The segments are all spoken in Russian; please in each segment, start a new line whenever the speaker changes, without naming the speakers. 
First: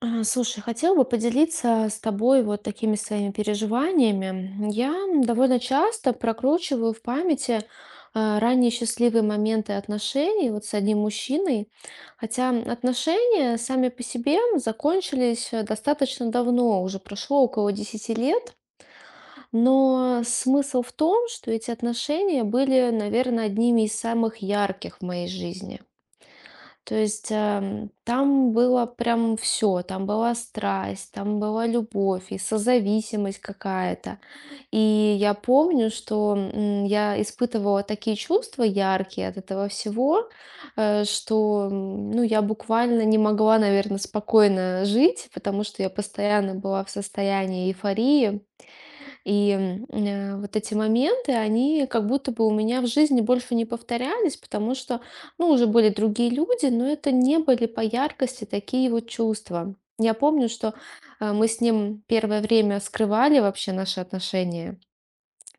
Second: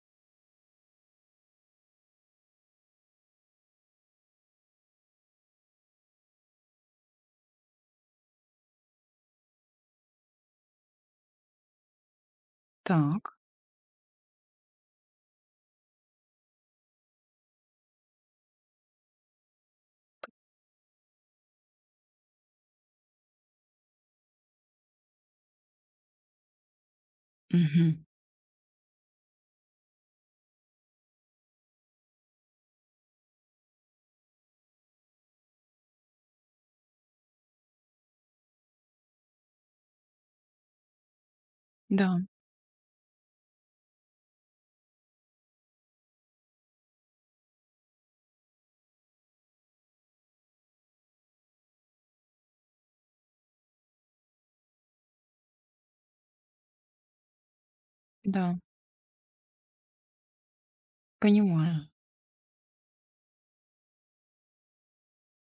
Слушай, хотела бы поделиться с тобой вот такими своими переживаниями. Я довольно часто прокручиваю в памяти ранние счастливые моменты отношений вот с одним мужчиной, хотя
Так.
отношения сами по себе закончились достаточно давно, уже прошло около 10 лет, но смысл в том, что эти отношения были, наверное, одними из самых ярких в моей жизни. То есть
Мгм.
там было прям все, там была страсть, там была любовь и созависимость какая-то. И я помню, что я испытывала такие чувства яркие от этого всего,
Да,
ну, я буквально не могла, наверное, спокойно жить, потому что я постоянно была в состоянии эйфории. И, вот эти моменты, они как будто бы у меня в жизни больше не повторялись, потому что, ну, уже были другие люди, но это не были по яркости
да,
такие вот чувства. Я помню, что мы с
понимаю.
ним первое время скрывали вообще наши отношения,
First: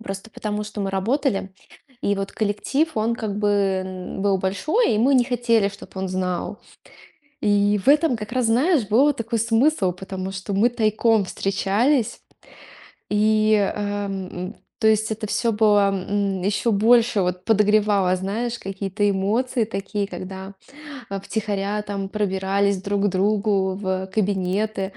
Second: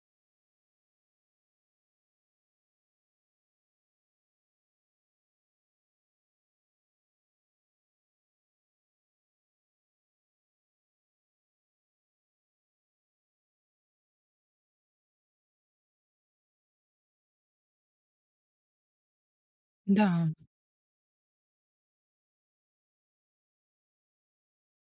просто потому что мы работали, и вот коллектив, он как бы был большой, и мы не хотели, чтобы он знал. И в этом как раз, знаешь, был такой смысл, потому что мы тайком встречались, то есть это все было, еще больше вот подогревало, знаешь, какие-то эмоции
Да,
такие, когда, втихаря там пробирались друг к другу в кабинеты.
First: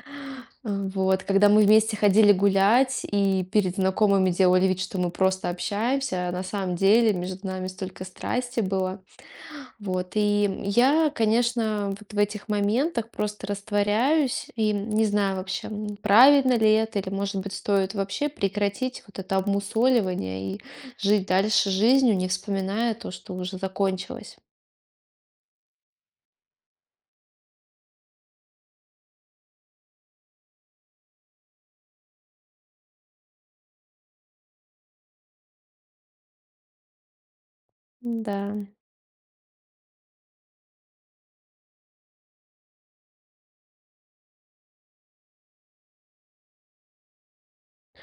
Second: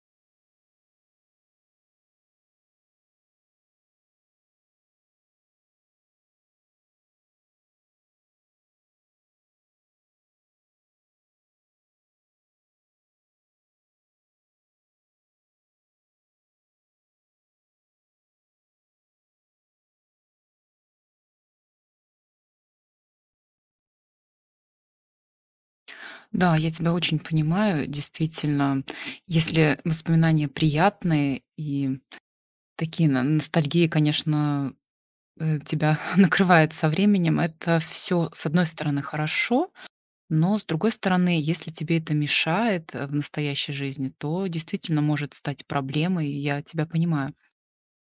Когда мы вместе ходили гулять и перед знакомыми делали вид, что мы просто общаемся, а на самом деле между нами столько страсти было. Вот, и я, конечно, вот в этих моментах просто растворяюсь и не знаю вообще, правильно ли это, или, может быть, стоит вообще прекратить вот это обмусоливание и жить дальше жизнью, не вспоминая то, что уже закончилось.
да, я тебя очень понимаю. Действительно, если воспоминания приятные и такие ностальгии, конечно, тебя накрывает со временем, это все,
Да.
с одной стороны, хорошо, но с другой стороны, если тебе это мешает в настоящей жизни, то действительно может стать проблемой, и я тебя понимаю.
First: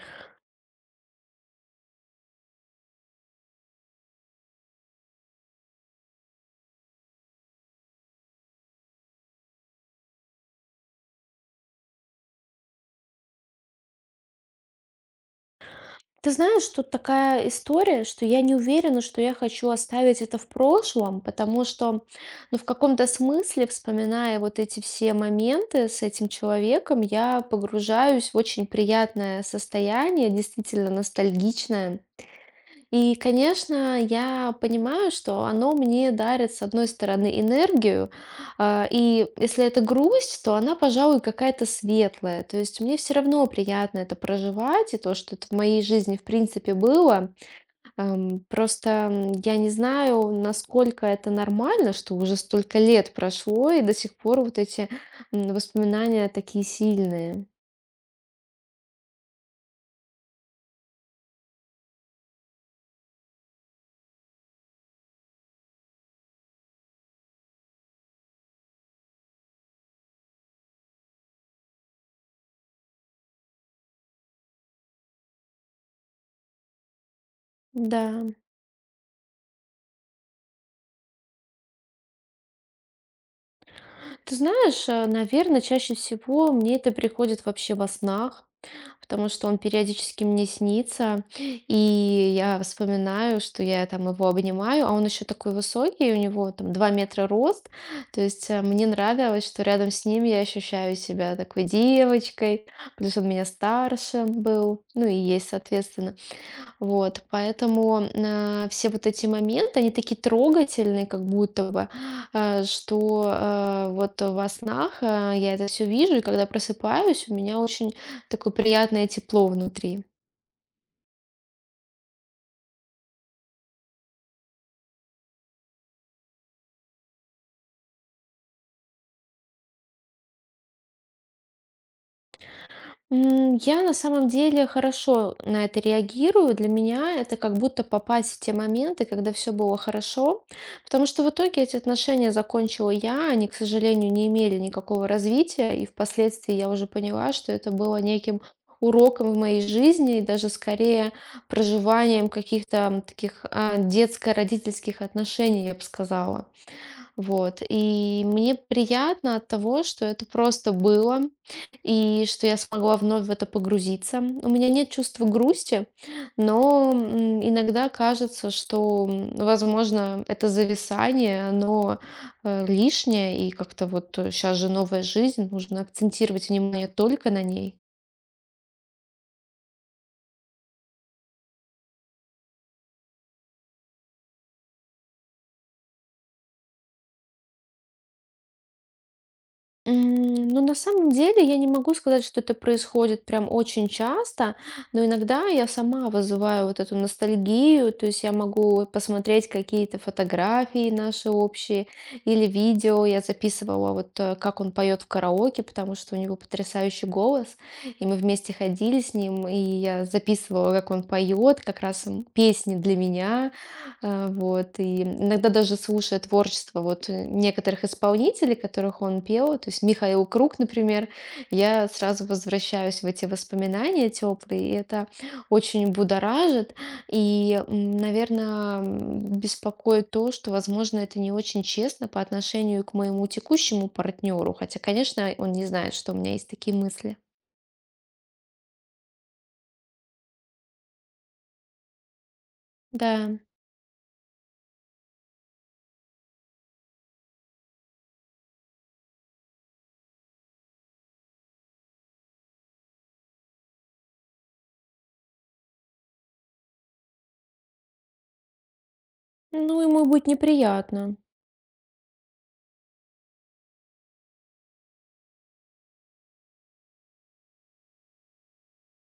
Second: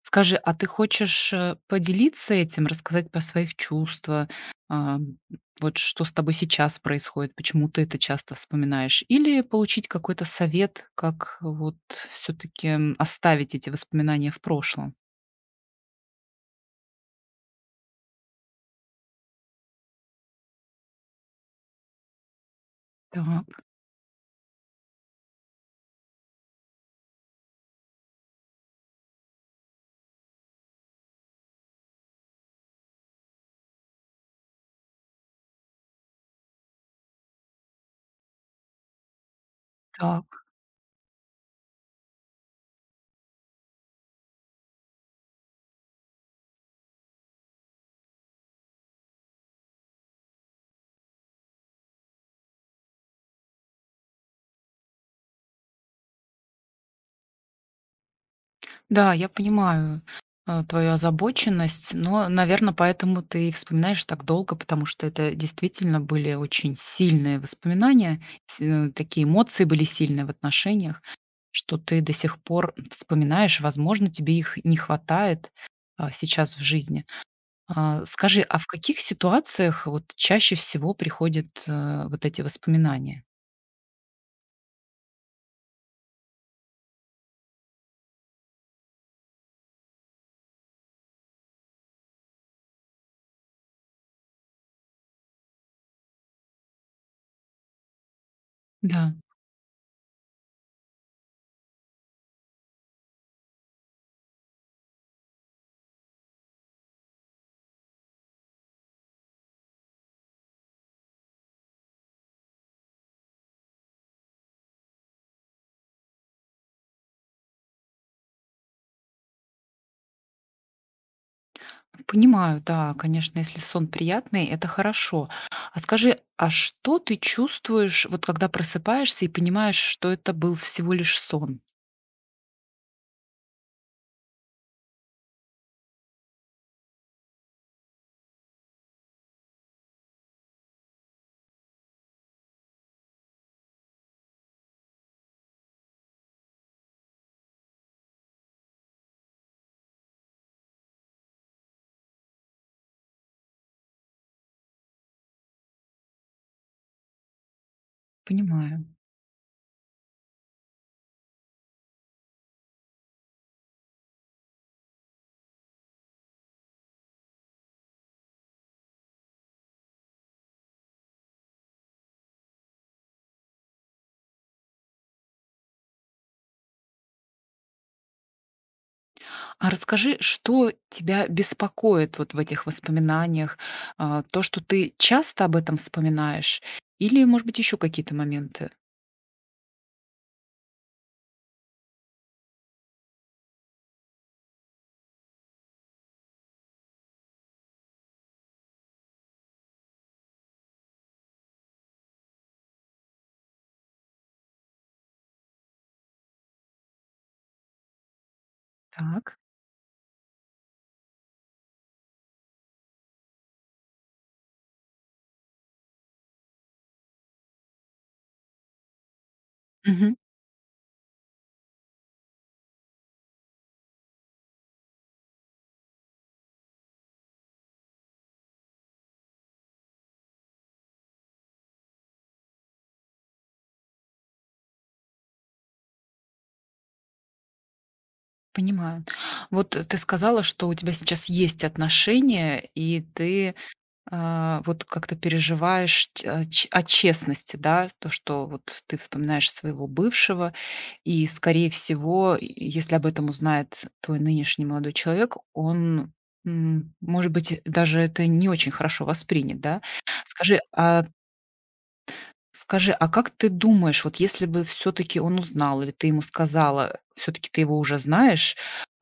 Скажи, а ты хочешь, поделиться этим, рассказать про своих чувства? А, м, вот что с тобой сейчас происходит, почему ты это часто вспоминаешь? Или получить какой-то совет, как вот все таки оставить эти воспоминания в прошлом?
Ты знаешь, тут такая история, что я не уверена, что я хочу оставить это в прошлом, потому что, ну, в каком-то
Так.
смысле, вспоминая вот эти все моменты с этим человеком, я погружаюсь в очень приятное состояние, действительно ностальгичное. И, конечно, я понимаю, что оно мне дарит, с одной стороны, энергию, и если это
Так.
грусть, то она, пожалуй, какая-то светлая. То есть мне все равно приятно это проживать, и то, что это в моей жизни, в принципе, было. Просто я не знаю, насколько это нормально, что уже столько лет прошло, и до сих пор вот эти воспоминания такие сильные.
Да, я понимаю, твою озабоченность, но, наверное, поэтому ты и вспоминаешь так долго, потому что это действительно были очень сильные воспоминания, такие эмоции были сильные в отношениях, что ты до сих пор вспоминаешь. Возможно, тебе их не хватает, сейчас в жизни. А,
Да.
скажи, а в каких ситуациях вот чаще всего приходят, вот эти воспоминания?
Ты знаешь, наверное, чаще всего мне это приходит вообще во снах, потому что он периодически мне снится, и я вспоминаю, что я там его обнимаю, а он еще такой высокий, у него там 2 метра рост, то есть мне
Да.
нравилось, что рядом с ним я ощущаю себя такой девочкой, плюс он меня старше был, ну и есть, соответственно. Вот, поэтому, все вот эти моменты, они такие трогательные, как будто бы, вот во снах, я это все вижу, и когда просыпаюсь, у меня очень такое приятное тепло внутри.
Понимаю, да, конечно, если сон приятный, это хорошо. А скажи, а что ты чувствуешь, вот когда просыпаешься и понимаешь, что это был всего лишь сон?
Я на самом деле хорошо на это реагирую. Для меня это как будто попасть в те моменты, когда все было хорошо. Потому что в итоге эти отношения закончила я, они, к сожалению, не имели никакого развития. И впоследствии я уже поняла, что это было неким уроком в моей жизни и даже скорее проживанием каких-то таких детско-родительских отношений, я бы сказала. Вот. И мне
Понимаю.
приятно от того, что это просто было, и что я смогла вновь в это погрузиться. У меня нет чувства грусти, но иногда кажется, что, возможно, это зависание, оно лишнее, и как-то вот сейчас же новая жизнь, нужно акцентировать внимание только на ней.
А расскажи, что тебя беспокоит вот в этих воспоминаниях? А, то, что ты часто об этом вспоминаешь? Или, может быть, еще какие-то моменты?
Ну, на самом деле, я не могу сказать, что это происходит прям очень часто, но иногда я сама вызываю вот эту ностальгию, то есть я могу посмотреть какие-то фотографии наши общие или видео. Я записывала вот как он поет в караоке, потому что у него потрясающий голос, и мы вместе ходили с
Так.
ним, и я записывала, как он поет, как раз песни для меня. Вот, и иногда даже слушая творчество вот некоторых исполнителей, которых он пел, то есть
Мгм.
Михаил Круг, например, я сразу возвращаюсь в эти воспоминания теплые, и это очень будоражит, и, наверное, беспокоит то, что, возможно, это не очень честно по отношению к моему текущему партнеру, хотя, конечно, он не знает, что у меня есть такие мысли.
Понимаю. Ты сказала, что у тебя сейчас есть отношения, и
Да,
ты вот как то переживаешь ч а, ч о честности, да? То, что вот ты вспоминаешь своего бывшего, и, скорее всего, и если об этом узнает твой нынешний молодой человек, он, может быть, даже это не очень хорошо воспримет,
ну
да?
ему будет
Скажи, а
неприятно.
скажи, а как ты думаешь, вот если бы все таки он узнал или ты ему сказала, все таки ты его уже знаешь,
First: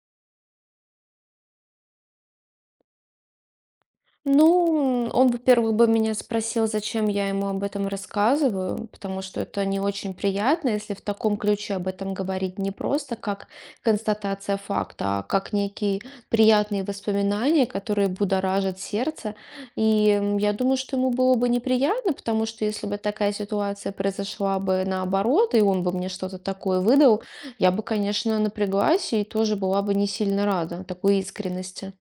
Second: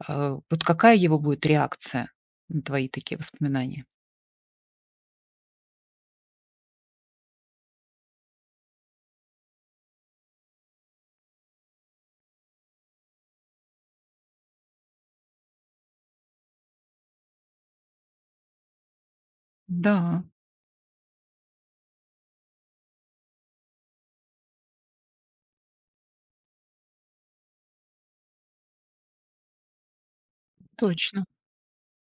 вот какая его будет реакция на твои такие воспоминания?
Ну, он, во-первых, бы меня спросил, зачем я ему об этом рассказываю, потому что это не очень приятно, если в таком ключе об этом говорить не просто как констатация факта, а как некие приятные воспоминания, которые будоражат сердце. И
Да,
м, я думаю, что ему было бы неприятно, потому что если бы такая ситуация произошла бы наоборот, и он бы мне что-то такое выдал, я бы, конечно, напряглась и тоже была бы не сильно рада такой
точно.
искренности.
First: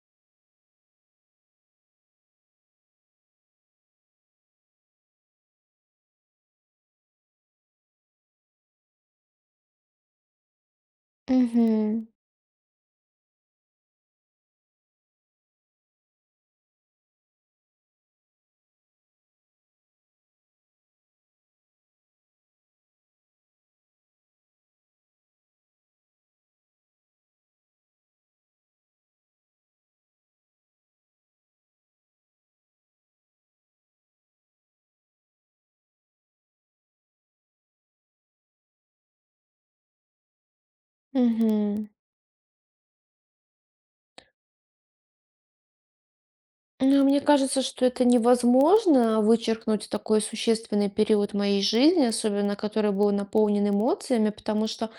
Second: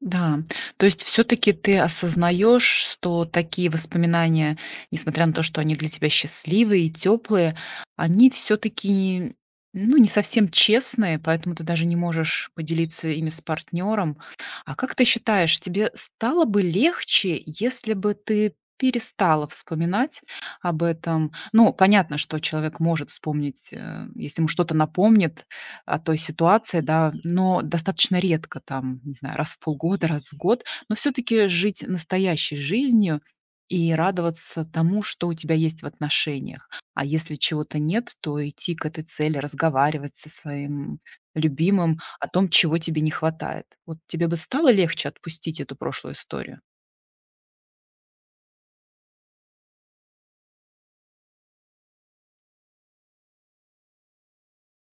Да, то есть все таки ты осознаешь, что такие воспоминания, несмотря на то, что они для тебя счастливые и теплые, они все таки ну, не совсем честные, поэтому ты даже не
Угу.
можешь поделиться ими с партнером. А как ты считаешь, тебе стало бы легче, если бы ты перестала вспоминать об этом? Ну, понятно, что человек может вспомнить, если ему что-то напомнит, той ситуации, да, но достаточно редко, там, не знаю, раз в полгода, раз в год, но все-таки жить настоящей жизнью и радоваться тому, что у тебя есть в отношениях. А если чего-то нет, то идти к этой цели, разговаривать со своим
Угу.
любимым о том, чего тебе не хватает. Вот тебе бы стало легче отпустить эту прошлую историю?
Ну, мне кажется, что это невозможно вычеркнуть такой существенный период моей жизни, особенно который был наполнен эмоциями, потому что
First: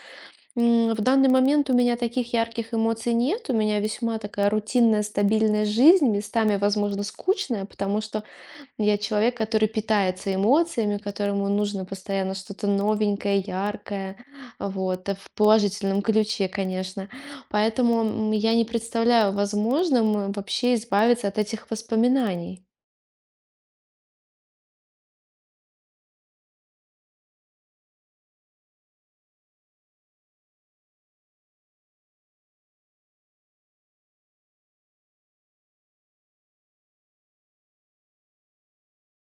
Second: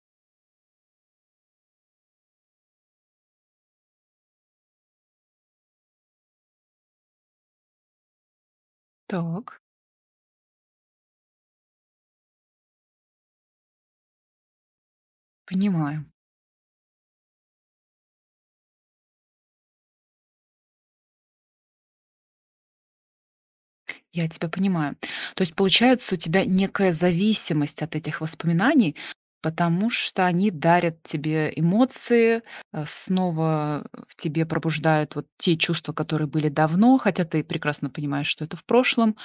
в данный момент у меня таких ярких эмоций нет, у меня весьма такая рутинная, стабильная жизнь, местами, возможно, скучная, потому что я человек,
Так.
который питается эмоциями, которому нужно постоянно что-то новенькое, яркое, вот, в положительном
Понимаю.
ключе, конечно. Поэтому я не представляю возможным вообще избавиться от этих воспоминаний.
Я тебя понимаю. То есть получается у тебя некая зависимость от этих воспоминаний, потому что они дарят тебе эмоции, снова в тебе пробуждают вот те чувства, которые были давно, хотя ты прекрасно понимаешь, что это в прошлом.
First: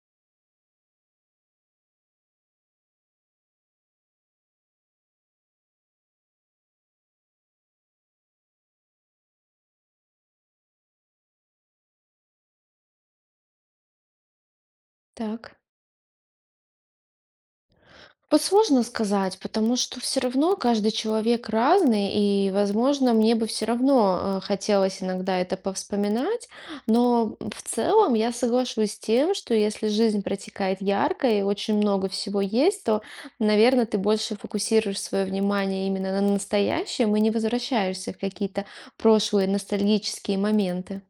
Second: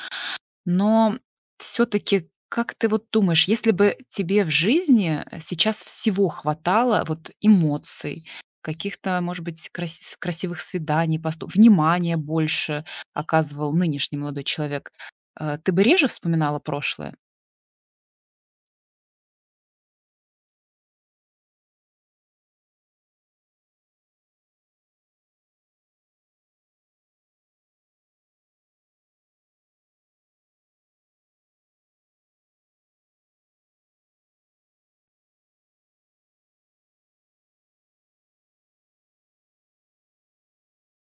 Но все таки как ты вот думаешь, если бы тебе в жизни, сейчас всего хватало, вот эмоций, каких-то, может быть, красивых свиданий, постов внимания больше оказывал нынешний молодой человек,
Так.
ты бы реже вспоминала прошлое?
Вот сложно сказать, потому что все равно каждый человек разный, и, возможно, мне бы все равно хотелось иногда это повспоминать, но в целом я соглашусь с тем, что если жизнь протекает ярко и очень много всего есть, то, наверное, ты больше фокусируешь свое внимание именно на настоящем и не возвращаешься в какие-то прошлые ностальгические моменты.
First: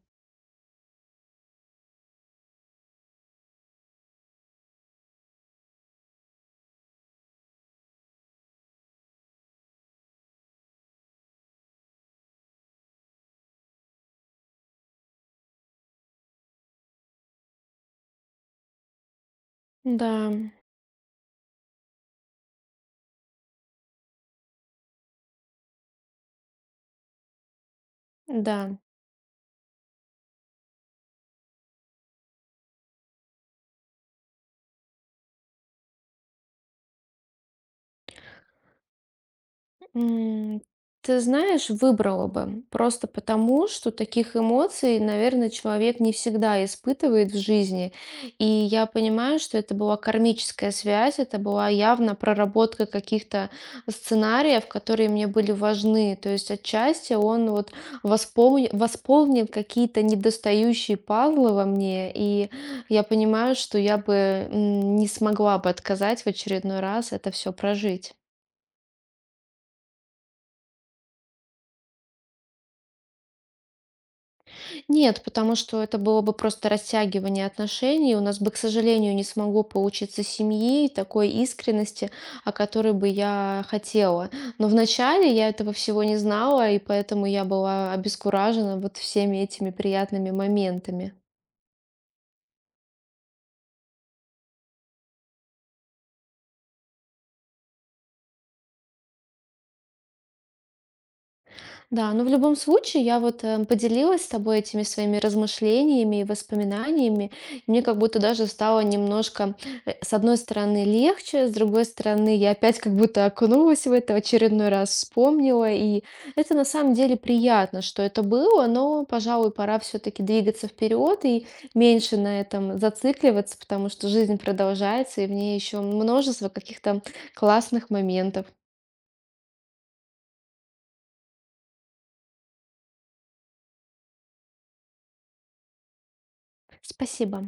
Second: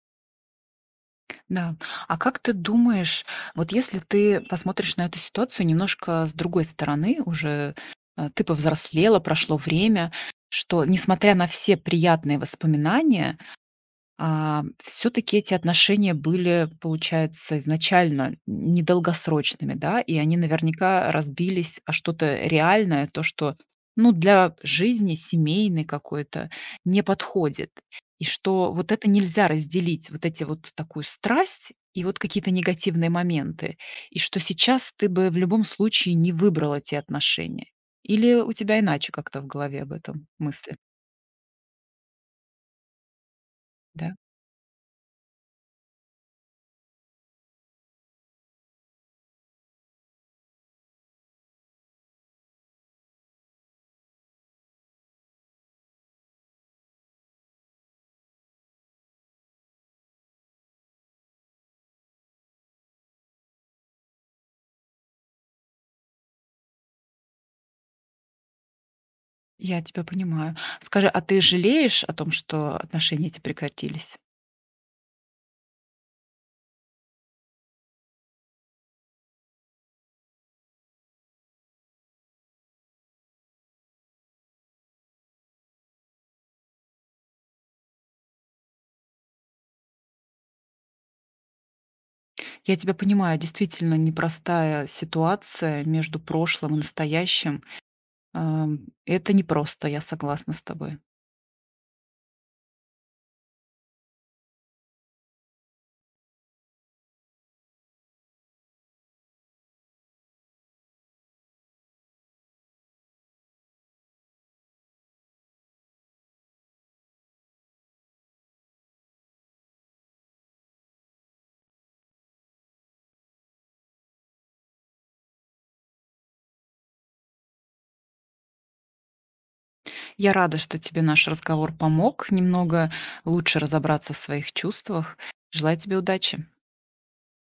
Да. А как ты думаешь, вот если ты посмотришь на эту ситуацию немножко с другой стороны, уже, ты повзрослела, прошло время, что, несмотря на все приятные воспоминания, все-таки эти отношения были, получается, изначально недолгосрочными, да,
Да,
и они наверняка разбились о что-то реальное, то, что, ну, для жизни семейной какой-то не подходит. И что
да.
вот это нельзя разделить, вот эти вот такую страсть и вот какие-то негативные моменты. И что сейчас ты бы в любом случае не выбрал эти отношения. Или у тебя иначе как-то в голове об этом
М,
мысли?
Ты знаешь, выбрала бы. Просто потому, что
Да.
таких эмоций, наверное, человек не всегда испытывает в жизни. И я понимаю, что это была кармическая связь, это была явно проработка каких-то сценариев, которые мне были важны. То есть отчасти он вот восполнил какие-то недостающие пазлы во мне. И я понимаю, что я бы не смогла бы отказать в очередной раз это все прожить.
Я тебя понимаю. Скажи, а ты жалеешь о том, что отношения эти прекратились?
Нет, потому что это было бы просто растягивание отношений. У нас бы, к сожалению, не смогло получиться семьи, и такой искренности, о которой бы я хотела. Но вначале я этого всего не знала, и поэтому я была обескуражена вот всеми этими приятными моментами.
Я тебя понимаю, действительно непростая ситуация между прошлым и настоящим. Ам, это непросто, я согласна с тобой.
Да, но в любом случае я вот поделилась с тобой этими своими размышлениями и воспоминаниями. Мне как будто даже стало немножко, с одной стороны, легче, с другой стороны, я опять как будто окунулась в это, очередной раз вспомнила. И это на самом деле приятно, что это было, но, пожалуй, пора все-таки двигаться вперед и меньше на этом зацикливаться, потому что жизнь продолжается, и в ней еще множество каких-то классных моментов.
Я рада, что тебе наш разговор помог немного лучше разобраться в своих чувствах. Желаю тебе удачи.
Спасибо.